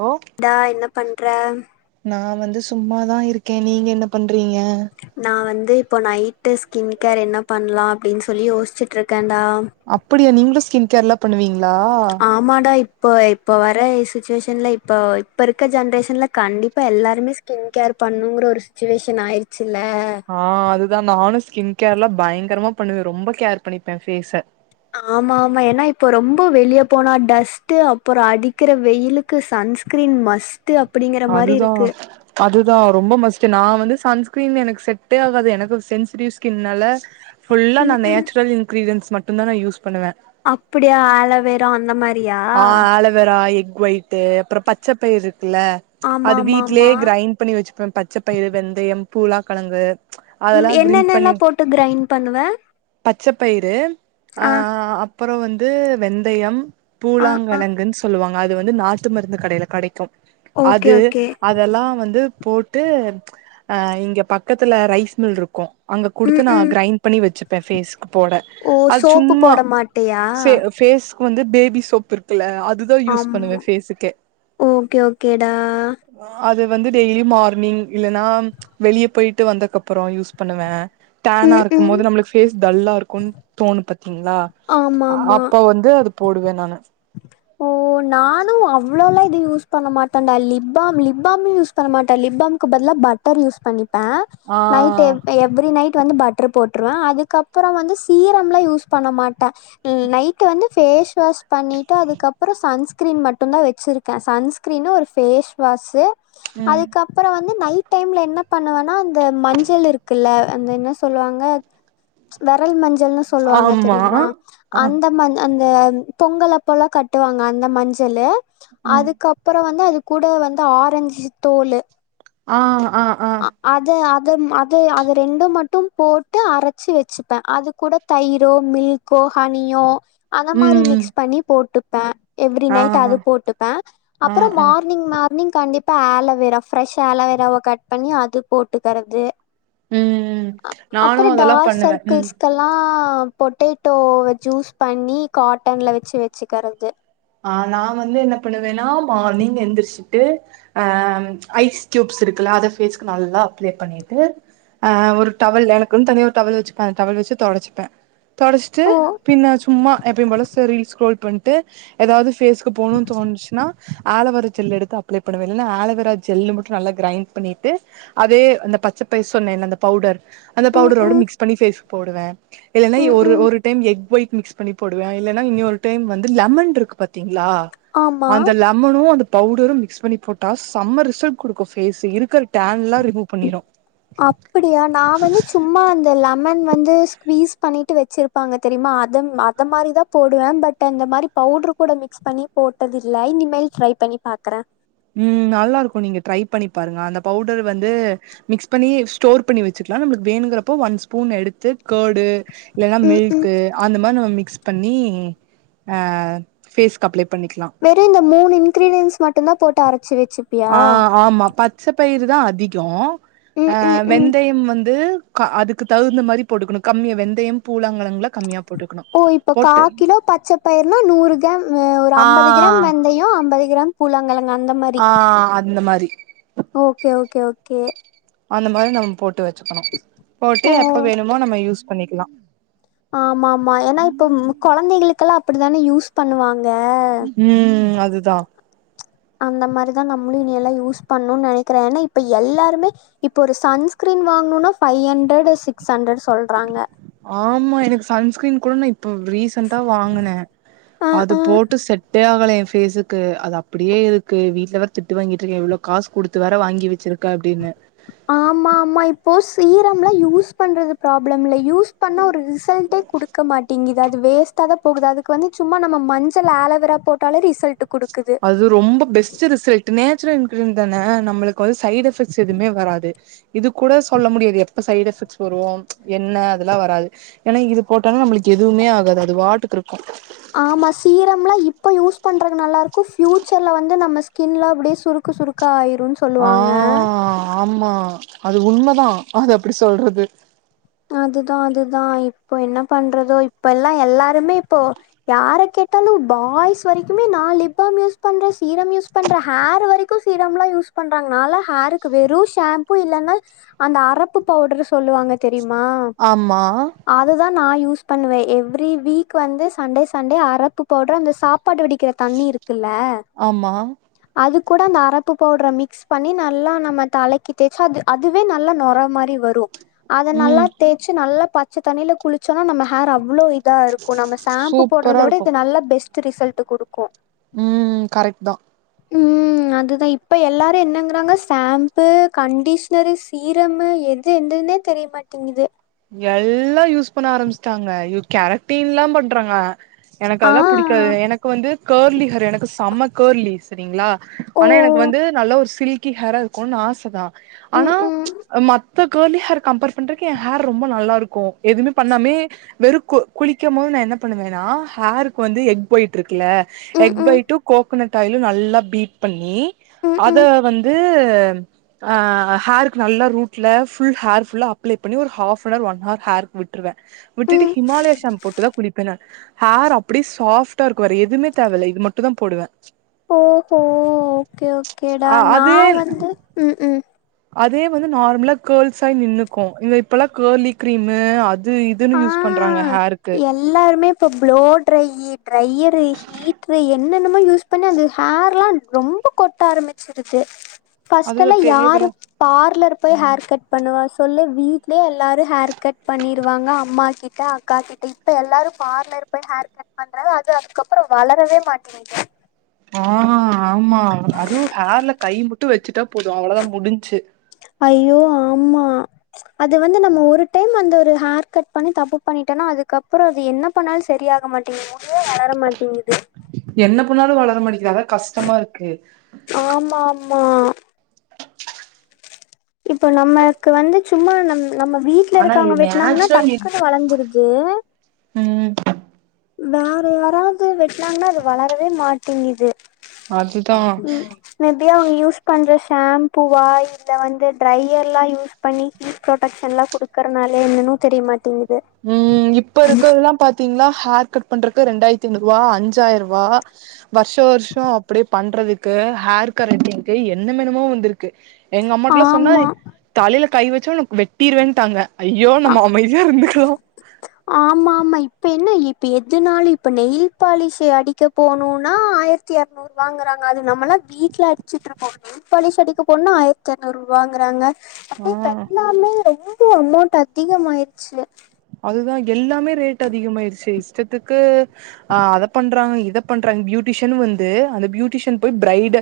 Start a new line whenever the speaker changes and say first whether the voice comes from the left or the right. right: ஓ
left: டா என்ன பண்ற
right: நா வந்து சும்மாதா இருக்கே நீங்க என்ன பண் றீங்க
left: து இப்போ நைட் ஸ்கின் கேர் என்ன பண்லா அப்படின்னு சொல்லி யோசிச்சிட்டு இருக்கன்
right: அப்படியா நீங்களு ஸ்கின் கேர்ல பண்ணுவீங்ளா
left: ஆமாடா இப்போ இப்போ வர்ர சுச்சுவேஷன்ல இப்போ இப்போ இருக்க ஜென்ரேஷன்ல கண்டிப்பா எல்லாருமே ஸ்கின் கேர் பண்ணுங்கிற ஒரு சுச்சுவேஷன் ஆயிருச்சு
right: ஆஹ் அதுதா நானு ஸ்கின் கேர்லா பயங்கரமா பண்ணுவ ரொம்ப கேர் பண்ணிப்பே ஃபேஸ
left: ஆமா ஆமா ஏனா இப்ப ரொம்ப வெளிய போனா டஸ்ட் அப்புறொ அடிக்கிற வெயிலுக்கு சன்ஸ்கிரீன் மஸ்ட்
right: அதுதா அதுதா ரொம்ப மஸ்ட்டு நா வந்து சன்ஸ்கிரீன் எனக்கு செட்டே ஆகாது எனக்கு சென்சிடிவ் ஸ்கின்னால ஃபுல்லா
left: ம் ம்
right: நேச்சுரல் இங்கிரீடியண்ட்ஸ் மட் டுந்தா யூஸ் பண்ணுவ
left: அப்படியா ஆலோவேரோ அந்த மாரி
right: ஆஹ் ஆழவேறா ஆயில் ஒயிட்டு அப்புறம் பச்சை பயிரு கில்ல
left: ஆமா
right: அது
left: ஆமா ஆமா
right: வீட்லயே கிரைண்ட் பண்ணி வெச்சுப்ப பச்சை பயிறு வெந்தயம் பூலாக்கிழங்கு ப்ச்
left: ம்
right: அதெல்லா கிரீன் பண்ணி
left: என்னென்னல்லா போட்டு கிரைண்ட் பண்ணுவ
right: பச்ச பயிறு
left: ஆ
right: ஆஹ அப்புறம் வந்து வெந்தயம்
left: ஆ ஆ
right: பூலாங்கிழங்குன்னு சொல்லுவாங்க அது வந்து நாட்டு மருந்து கடையில கிடைக்கு
left: ஓகே
right: அது
left: ஓகே
right: அதெல்லா வந்து போட்டு ப்ச் அஹ் இங்க பக்கத்துல ரைஸ் மில் இருக்கு அங்க குடுத்து
left: ம்
right: நா
left: ம்
right: கிரைண்ட் பண்ணி வெச்சு பெஸிஸ்
left: ஓ சோப்பு போட மாட்டியா
right: க்கு வந்து பேபி சோப்பு இருக்கல்ல அது
left: ஆமா ஓகே ஓகேடா
right: அது வந்து டெய்லி மார்னிங் இல்லைன்னா வெளியே போயிட்டு வந்தக்கப்புறம் யூஸ் பண்ணுவே டேனா
left: ம்
right: இருக்கும்
left: ம்
right: போது நம்மளுக்கு பேஸ் டல்லா இருக்கும்னு தோணு பாத்தீங்களா
left: ஆமா ஆமா
right: அப்ப வந்து அது போடுவே நானு
left: ஓ நானும் அவ்வளோல்ல யூஸ் பண்ண மாட்டான்டா லிப்பாம் லிப்பாம்ம் யூஸ் பண்ண மாட்டான் லிப்பாம்க்கு பதில பட்டர் யூஸ் பண்ணி ப்பே
right: ஆ
left: நைட் எ எவரி நைட் வந்து பட்டரு போட்ருவே அதுக்கப்புறம் வந்து சீரம்லாம் யூஸ் பண்ண மாட்டே. நைட்வந்து பேஸ் வாஷ் பண்ணிட்டு அதுக்கப்புற சன்ஸ்க்ரீன் மட்டும்தா வச்சுிருக்கேன் சன்ஸ்கிரீனு ஒரு ஃபேஸ் வாஷு
right: ம்
left: அதுக்கப்புற வந்து நைட் டையம்ல என்ன பண்ணுவேனா அந்த மஞ்சள் இருக்குல அந்த என்ன சொல்லுவாங்க வரலி மஞ்சள் ன்னு சொல்லுவாங்க
right: ஆமா
left: தெரியுமா
right: ஆ
left: அந்த மஞ்சள் அந்த பொங்கல் அப்பல்லா கட்டுவாங்க அந்த மஞ்சளு
right: ம்
left: அதுக்கப்புறம் வந்து அதுக்கு கூட வந்து ஆரஞ்சு தோலு
right: ஆஹ்
left: அதத் அத அதது அதது ரெண்டும் மட்டும் போட்டு அரைச்சு வச்சுப்பேன் அது கூூட தயிரோ மில்கோ ஹனியோ அந்த
right: ம்
left: மாரி
right: ம்
left: மிக்ஸ் பண்ணி போட்டு தா எவ்ரி
right: ஆ
left: நைட்
right: ஆ
left: அது போட்டுப்பேன்
right: ஆ
left: அப்புறம்
right: ஆ
left: மார்னிங் மார்னிங் கண்டிப் ப்ப ஆலவேராஃப்ரெஷ் ஆலவேரா பண்ணி அது போட்டுக்கிறது
right: ம் ம்
left: அ
right: நானு
left: அப்புறம்
right: அதெல்லா
left: டார்க்
right: பண்ணுவே ம்
left: சர்க்கிள்ஸ்கெல்லாம் பொட்டேட்டோவை ஜூஸ் பண்ணி காட்டன்ல வச்சு வச்சுக்கிறது
right: ஆஹ் நா வந்து எனக்கு என்னவேன்னா மார்னிங் எழுந்திரிச்சுட்டு அஹ் ஐஸ் க்யூப்ஸ் இருக்குல்ல அதை பேஸ்கு நல்லா அப்ளை பண்ணிட்டு அஹ் ஒரு டவல் எனக்குன்னு தனிய ஒரு டவல் வச்சுப்பே அந்த டவல் வச்சு தொடச்சுப்பே தொடடைச்சிட்டு
left: ஓ
right: பின்ன சும்மா எப்பயும் போல [unintelligible] பண்ணிட்டு போ எதாவது ஃபேஸுக்கு போகணு தோணுச்சன்னா ஆலவரா ஜெல் எடுத்து அப்ளை பண்ணுவேன் இல்லைன்னா ஆலோவரா ஜெல்லு மட்டும் நல்லா கிரைண்ட் பண்ணிட்டு அதே அந்த பச்சை பைச [unintelligible] அந்த பவுடர் அந்த
left: ம்
right: பவுடரோட
left: ம்
right: மிக்ஸ் பண்ணி பேஷ் போடுவே இல்ன்னா
left: ம்
right: ஒரு
left: ம்
right: ஒரு டைம் எக் ஒயிட் மிக்ஸ் பண்ணி போடுவேன் இல்லைன்னா இன்னி ஒரு டைம் வந்து லெமன் இருக்கும் பத்தீங் லா
left: ஆமா
right: அந்த லெமனும் அந்த பவுடரும் மிக்ஸ் பண்ணி போட்டா செம ரிசல்ட் கொடுக்கும் பேஸு இருக்க
left: அப்படியா நா வந்து சும்மா அந்த லெமன் வந்து ஸ்க்வீஸ் பண்ணிட்டு வச்சிருப்பாங்க தெரியுமா அத அத மாரி தா போடுவே பட் அந்த மாரி பவுட்ரு கூட மிக்ஸ் பண்ணி போட்டதில்ல இனிமல் ட்ரை பண்ணி பாக்கற
right: உம் நல்லா இருக்கு நீங்க ட்ரை பண்ணி பாருங்க அந்த பவுடர் வந்து மிக்ஸ் பண்ணி ஸ்டோர் பண்ணி வச்சுக்கலா நமளுக்கு வேணுங்கறப்போ ஒன் ஸ்பூன் எடுத்து கர்டு இல்லன்னா
left: ம் ம்
right: மில்க் அந்த மாரி நம்ம மிக் மிக்ஸ் பண்ணி எ ஃபேசுக்கு அப்ளை பண்ணிக்கலா
left: வெறு இந்த மூனு இன்கிரீடியன்ஸ் மட்டுநாதா போட் ட
right: ஆஹ் ஆமா பச்ச பயிரு தா அதிக
left: ம் ம்
right: அஹ்
left: ம்
right: வெந்தயம் வந்து கா அதுக்கு தகுந்த மாரி போட்டுக்கனு கம்மியா வெந்தயம், பூழாங்கழங்கள்ள கம்மியா போட்டுக்கணு
left: ஓ இப்போ கா
right: போட்டு
left: கிலோ பச்ச பயிர்னா நூறு கிராம் ஒரு
right: ஆ
left: அம்பது கிராம் வெந்தயம் அம்பது கிராம் பூலாங்கழ
right: ஆஹ் அந்த மார்
left: ஓகே ஓகே ஓகே
right: அந்த மாரி நம்ம போட்டு வச் க்கணு போட்டு
left: ஓ
right: எப்ப வேணுமோ நம்ம யூஸ் பண்ணிக்லா
left: ஆமாமா ஏன்னா இப்பம் கொழந்தைகளுக் க்கள அப்படித்தான யூஸ் பண்ணுவாங் க
right: துதா
left: அந்த மாரிதா நம்ளு இனியெல்லா யூஸ் பண்ணுன் நெனைக்கிறே ஏன்னா இப்ப எல்லாருமே இப்ப ஒரு சன்ஸ்கிரீன் வாங்குனுனா ஃபைவ் ஹண்ட்ரட் சிக்ஸ் ஹன்ட்ரட்
right: ஆமா எனக்கு சன்ஸ்கிரீன் கூட நா இப்ப ரீசன்டா வாங்குனே
left: அ
right: அது போட்டு செட் ட்டே ஆவல என் ஃபேசுக்கு அது அப்டியே இருக்கு வீட்ல வேற திட்டு வாங்கிட்டுருக்கே இவ்ளோ காசு குடுத்து வேற வாங்கி வச்சிருக்க அப்படின்னு
left: ஆமாமா இப்போ சீரம்ல யூஸ் பண்றது ப்ராப்ளம் இல்ல யூஸ் பண்ணா ஒரு ரிசல்டே குடுக்க மாட்டேங்கிது அது வேஸ்ட்டாதா போகுது அதுக்கு வந்து சும்மா நம்ம மஞ்சள் ஆலேவேரா போட்டாலே ரிசல்ட் குடுக்
right: அது ரொம்ப பெஸ்ட் ரிசல்ட் நேச்சர ருந்தனே நம்மளுக்கு வந்து சைடு் எஃபெக்ட்ஸ் எதுமே வராது இதுகூட சொல்ல முடியாது எப்ப சைடு எஃபெக்ட்ஸ் வரும் என்ன அதெல்லா வராது ஏன்னா இது போட்டாலே நம்மளுக்கு எதுவுமே ஆகாது அது வாட்டுக்கிருக்கு
left: ஆமா சீரம்லாம் இப்ப யூஸ் பண்றதுக்கு நல்லாருக்கும் ப்பயூச்சர்ல வந்து நம்ம ஸ்கின்லா அப்டியே சுருக்கு சுருக்கா ஆயிரும்
right: ஆஹ் ஆமா அது உண்மதா அது அப்டி சொல்றது
left: அதுதா அதுதா இப்போ என்ன பண்றதோ இப்ப எல்லா எல்லாருமே இப்போ யார கேட்டாலும் பாய்ஸ் வரைக்குமே நா லிப்பாம் யூஸ் பண்றே சீரம் யூஸ் பண்றே ஹேர் வரைக்கு சீரம்ல்லாம் யூஸ் பண்றாங்க நாலா ஹேருக்கு வெறும் ஷாம்பூ இல்லன்னா அந்த அரப்பு பவுட்ரு சொல்லுவாங்க தெரியுமா
right: ஆமா
left: அதுதா நா யூஸ் பண்ணுவே எவ்ரி வீக் வந்து சண்டே சண்டே அரப்பு பவுடர் அந்த சாப்பாடு வடிக்கிற தண்ணி இருக் குல்ல
right: ஆமா
left: அதுக் கூட அந்த அரப்பு பவுட்ர மிக்ஸ் பண்ணி நல்லா நம்ம தலக்கி தேச்சா அது அதுவே நல்லா நொர மாரி வரு அத நல்லா
right: ம்
left: தேச்சு நல்லா பச்சத் தண்ணியில குளிச் சோனா நம்ம ஹேர் அவ்ளோ இதா இருக்கு நம்ம சாம்ப்பு போட்றத
right: சூப்பரா
left: விட இது நல்ல பெஸ்ட் டு ரிசல்ட்டு குடுக்கு
right: உம் கரெக்ட்தா
left: ம் அதுதா இப்ப எல்லாரு என்னங்கிறாங்க சாம்ப்பு கண்டிஷ்னரு சீரமு எது எந்ததுன்னே தெரியமாட்டிங்கிது
right: எல்லா யூஸ் பண்ண ஆரம்பிச்சிட்டாங்க யோ கேரட்டீன்லா பண்றாங்க எனக்கு
left: ஆ
right: அதல்லா புடிக்காது எனக்கு வந்து கேர்லி ஹேர் எனக்கு செம்ம கேர்லி செரிங்களா
left: ஓ
right: ஆனா எனக்கு வந்து நல்ல ஒரு சில்க் கி ஹேரா இருக்கொன் ஆசதா
left: ம்
right: ஆனா
left: ம்
right: அ மத் த கார்லி ஹேர் கம்ப்பேர் பண்றக்கு ஏ ஹேர் ரொம்ப நல்லா இருக்கு எதுமே பண்ணாமயே வெறு கு குளிக்கம் போது நா என்ன பண்ணுவேன்னா ஹேருக்கு வந்து எக் ஒயிட்ருக் க்குல
left: ம்
right: எக்
left: ம்
right: ஒயிட்டு கோக் கனட் ஆயிலு நல்லா பீட் பண்ணி
left: ம்
right: அத
left: ம்
right: வந்து அ ஆ ஹேருக்கு நல்லா ரூட்ல ஃபுல் ஹேர் ஃபுல்லா அப்ளே பண்ணி ஒரு ஹாஃப்னவர் ஒன் ஹார் ஹேருக்கு விட்ருவ விட்டுட்டு
left: ம்
right: ஹிமாலயா ஷாம்ப் போட்டுதா குளிப்பே நா ஹேர் அப்டியே சாஃப்ட்டா இருக்கும் வேற எதுமே தேவல்ல இது மட்டு தா போடுவ
left: ஓஹோ ஓகே ஓகேடா
right: அ
left: நா
right: அதே
left: வந்து உம் உம்
right: அதே வந்து நார்மலா கேர்ள்ஸாய் நின்னுக்கு இந்த இப்பல்லா கேர்லி க்ரீமு அ
left: ஆஹ் எல்லாருமே இப்ப ப்ளோ ட்ரையி ட்ரையரு ஹீட்ரு எ என்னென்னமோ யூஸ் பண்ணி அந்த ஹேர்லா ரொம்ப கொட்ட ஆரம்பிச்சிருது
right: அதுதா
left: ஃபஸ்ட்டெல்லா யாரு
right: தேவல
left: பார்லர் போய் ஹேர் கட் பண்ணுவா சொல்லு வீட்லயே எல்லாரு ஹேர் கட் பண்ணிரு வாங்க அம்மா கிட்ட அக்கா கிட்ட இப்ப எல்லாரும் பார்லர் போய் ஹேர் கட் பண்றது அது அதுக்கப்பறோ வளரவே மாட்டிங்கிது
right: ஆ ஆமா அரு ஹேர்ல கை மட் ட்டு வச்சுட்டா போது அவ்ளோதா முடிஞ்சு
left: ஐயோ ஆமா அது வந்து நம்ம ஒரு டைம் அந்த ஒரு ஹேர் கட் பண்ணி தப்பு பண்ணிட்டோனா அதுக்கப்புறோ அது என்ன பண்ணாலு சரிய ஆாகமாட்டீங்க [inaudible] வளர மாட்டேங்கிது
right: ன்னாலு வளரமாட்டிக்கிறாங்க கஷ்டமாருக்கு
left: மா இப்போ நம்மளுக்கு வந்து சும்மா நம் நம்ம வீட்ல
right: ஆனா
left: இருக்காங்க
right: இது
left: வெட்னாங்கன்னா
right: நேச்சுரல்
left: டக்குன்னு வளர்ந்துருது
right: உம்
left: வேற யாராவது வெட்னாங்கன்னா அது வளரவே மாட்டிங்கிது
right: அதுதா
left: ம் மேபி அவுங்க யூஸ் பண்ற ஷேம்பூவா இல்ல வந்து ட்ரையர்லா யூஸ் பண்ணி ஹீட் ப்ரொடக்ஷன்லா குடுக்குறனால என்னென்னு தெரியமாட்டேங்
right: உம் இப்ப இருக்கரதெல்லா பாத்தீங்னா ஹேர் கட் பண்றக்கு ரெண்டாயிரத்தி ஐநூறுவா அஞ்சாயிருவா வருஷ வருஷோ அப்புடி பண்றதுக்கு ஹேர் கரட்டிங்கு என்னமென்னமோ வந்துருக்கு எங்க அம்மாடலா சொன்னா
left: ஆமா
right: தலையில கை வெச்சா உன் வெட்டீருவேன்ட்டாங்க ஐயோ
left: ஆ
right: நம்ம அமைதியா இருந்துக்
left: ஆமா ஆமா இப்ப என்ன இவ் இப்ப எதுனாலு இப்ப நெயில் பாலிஷ் அடிக்க போணுன்னா ஆயிரத்தி இரநூறுவாங்கறாங்க அது நம்மளா வீட்ல அடிச்சிட்டு இருப்போ நெயில் பாலிஷ் அடிக்க போணுன்னா ஆயிரத்தி இரநூறுவாங்கறாங்க
right: ஆ
left: அப்டே வெட்னாலே [unintelligible] பொ அமௌண்ட் அதிக் அதிகமாயிருச்சு
right: அது தா எல்லாமே ரேட் அதிகமாயிருச்சு இஷ்டத்துக்கு அ அத பண்றாங்க இத பண்றாங்க பியூட்டிசியனு வந்து அந்த பியூட்டிசியன் போய் ப்ரைட்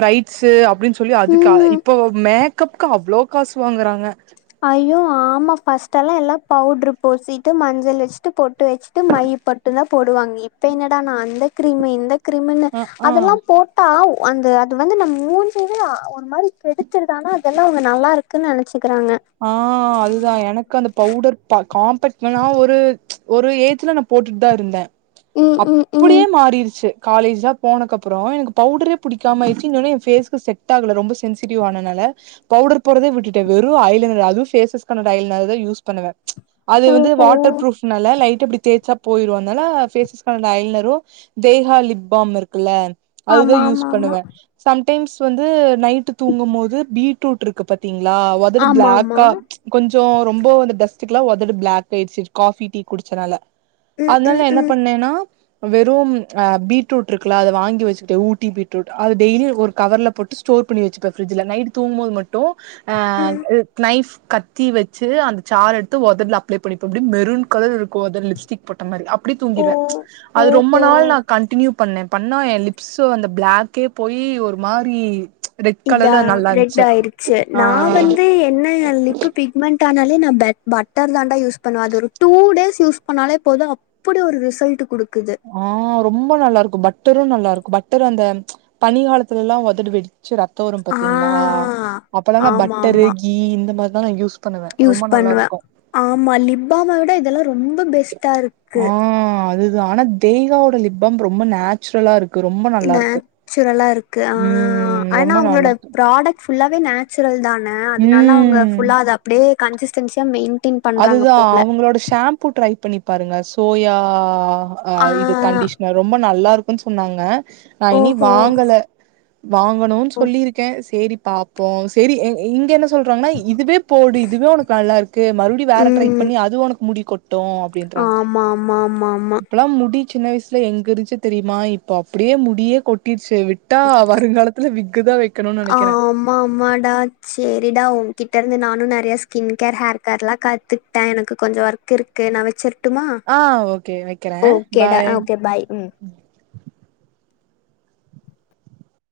right: ப்ரைட்ஸு சொல்லி அதுக்கு ஆ
left: ம்
right: இப்போ மேக் கப்க்கு அவ்ளோ காசு வாங்கறாங்க
left: ஐயோ ஆமா ஃபர்ஸ்ட்ல்லா எல்லா பவுடரு பூசிட்டு மஞ்சள் வெச்சுட்டு பொட்டு வெச்சுட்டு மை பொட்டுதா போடுவாங்க இப்ப என்னடானா அந்த க்ரீம் இந்த க் க்ரீம்னு
right: அ ஆ
left: அதெல்லா போட்டா அந்த அது வந்து நம்ம மூஞ்சவே ஒரு மாதிரி கெடுத்துருது ஆனா அதெல்லா அவுங்க நல்லா இருக்குன்னு நெனைச்சுக்கறாங்க
right: ஆஹ் அதுதா எனக்கு அந்த பவுடர் காம்பக்ட் நா ஒரு ஒரு ஏஜ்ல நா போட்டுட்டு தா இருந்தே
left: ம் ம் ம்
right: அப்புடியே மாறிடுச்சு காலேஜ்லா போனக்கப்புறோ எனக்கு பவுடரே பிடிக்காம ஆயிடுச்சு இன்னொன்னு என் ஃபேஷ்க்கு செட் ஆகல ரொம்ப சென்சிடிவ் ஆனனால பவுடர் போடறதே விட்டுட்டே வெறு ஐ லைனர் அது ஃபேஸஸ்கனடா ஐலைனர்தா யூஸ் பண்ணுவே அது வந்து
left: ஓஹோ
right: வாட்டர் புரூஃப்னால லை இப்டி தேய்ச்சா போயிரு அதனால ஃபேஸஸ்கனடா ஐலைனரு தேஹா லிப் பாம் இருக்குல்ல அதுதா
left: ஆமா
right: யூஸ்
left: ஆமா ஆமா
right: பண்ணுவே சம் டைம்ஸ் வந்து நைட் தூங்கும் போது பீட்ரூட் இருக்கு பாத்தீங்களா
left: ஆமா ஆமா
right: பிளாக்கா கொஞ் கொஞ்ச ரொம்போ அந்த டஸ்ட்டுக்கு எல்லா ஒதடு பிளாக் ஆயிச்சி இப்ப காஃபி டீ குடிச்சனால
left: ம்
right: அதனால
left: ம்
right: என்ன
left: ம்
right: பண்ணேன்னா வெறும் ஆஹ் பீட்ரூட் இருக்குல்லா அது வாங்கி வச்சுக்கிட்டு ஊட்டி பீட்ரூட் அது டெய்லி ஒரு கவர்ல போட்டு ஸ்டோர் பண்ணி வச்சுப்பே ஃபிரிட்ஜ்ல நைட் தூங்கும்போது மட்டு ஆஹ்
left: ம்
right: இ நைஃப் கத்தி வச்சு அந்த சாறு எடுத்து ஒதட்ல அப்ளை பண்ணிப்பே அப்டியே மெருன் கலர்ல இருக்கு ஒதடு அப்டியே லிப்ஸ்டிக் போட்ட மாரி அப்டியே
left: ஓ
right: தூங்கிருவே அது ரொம்ப
left: ஓஹோ
right: நாள் நா கன்டினியூ பண்ணே பண்ணா என் லிப்ஸ அந்த பிளாக்கே போய் ஒரு மாரி ரெட்
left: இதா
right: கலர்ல நல்லா
left: ரெட்
right: இருந்துச்சு
left: ஆயிருச்சு நா
right: ஆ
left: வந்து என்ன லி இப்ப பிக்மெண்ட் ஆனாலே நா பெ பட்டர் தாண்டா யூஸ் பண்ணுவே அது ஒரு டூ டேஸ் யூஸ் பண்ணாலே போது அப்டி ஒரு ரிசல்ட் குடுக்
right: ஆஹ் ரொம்ப நல்லா இருக்கு பட்டரு நல்லா இரு பட்டரு அந்த பனி காலத்துல எல்லா ஒதடு வெடி ச்சு ரத்த வரு
left: ஆ
right: பாத்தீங்களா அப்பல்லா நா
left: ஆமா
right: பட்டரு
left: ஆமா
right: கீ இந்த மா மா நா யூஸ் பண்ணுவே.
left: யூஸ்
right: ரொம்ப
left: பண்ணுவே
right: நல்லாருக்கும்.
left: ஆமா லிப்பாம விட இது ரொம்ப பெஸ்ட்டா இருக்கு
right: ஆ அதுதா ஆனா தெய்வாவோட லிப்பாம் ரொம்ப நேச்சுரலா இருக்
left: இந்நேச்சுரலா இருக்கு ஆஹ்
right: ம்
left: ஆனா
right: ரொம்ப
left: அவுங்களோட
right: நல்லாருக்கு.
left: ப்ராடக்ஸ் ஃபுல்லாவே நேச்சுரல் தா அ அதுனால அவுங்க
right: ம்
left: ஃபுல்லா அத அப்டியே கன்சிஸ்டன்சியா மெயின்
right: அதுதா அவுங்களோட ஷாம்பூ ட்ரை பண்ணிப் பாருங்க சோயா அ
left: ஆ
right: ஆஹ இது கண்டிஷ்னர் ரொம்ப நல்லாருக் க்கு சொன்னாங்க நா இனி
left: ஓஹோ
right: வாங்கல வாங்கணுனு
left: ஓ
right: சொல்லியிருக்கே சேரி பாப்போ சேரி இங் இங்க என்ன சொல்றாங்கன்னா இதுவே போடு இதுவே ஒனக்கு நல்லா இருக்கு வேற ட்ரை
left: ம்
right: பண்ணி அது ஒனக்கு முடிக்கொட் ட்டு அப்டின்றாங்க
left: ஆமா ஆமா ஆமா ஆமா
right: இப்பல்லா முடி சின்ன வயசுல எங்கருந்துச்சு தெரியுமா இப்ப அப்டியே முடியே கொட்டி ச்சு விட்டா வருங்காலத்துல விக்குதா வக்கணுனு நெனக்கிறே
left: ஆமா டருந்து நானு நெறைய ஸ்கின் கேர் ஹேர் கேர்ல்லா கத்துட்டே எனக்கு கொஞ்சோ ஒர்க் இருக்கு நா வச்சிரு
right: ஆ ஓகே வக்கிறே பாய்
left: ஓகே பாய் ம்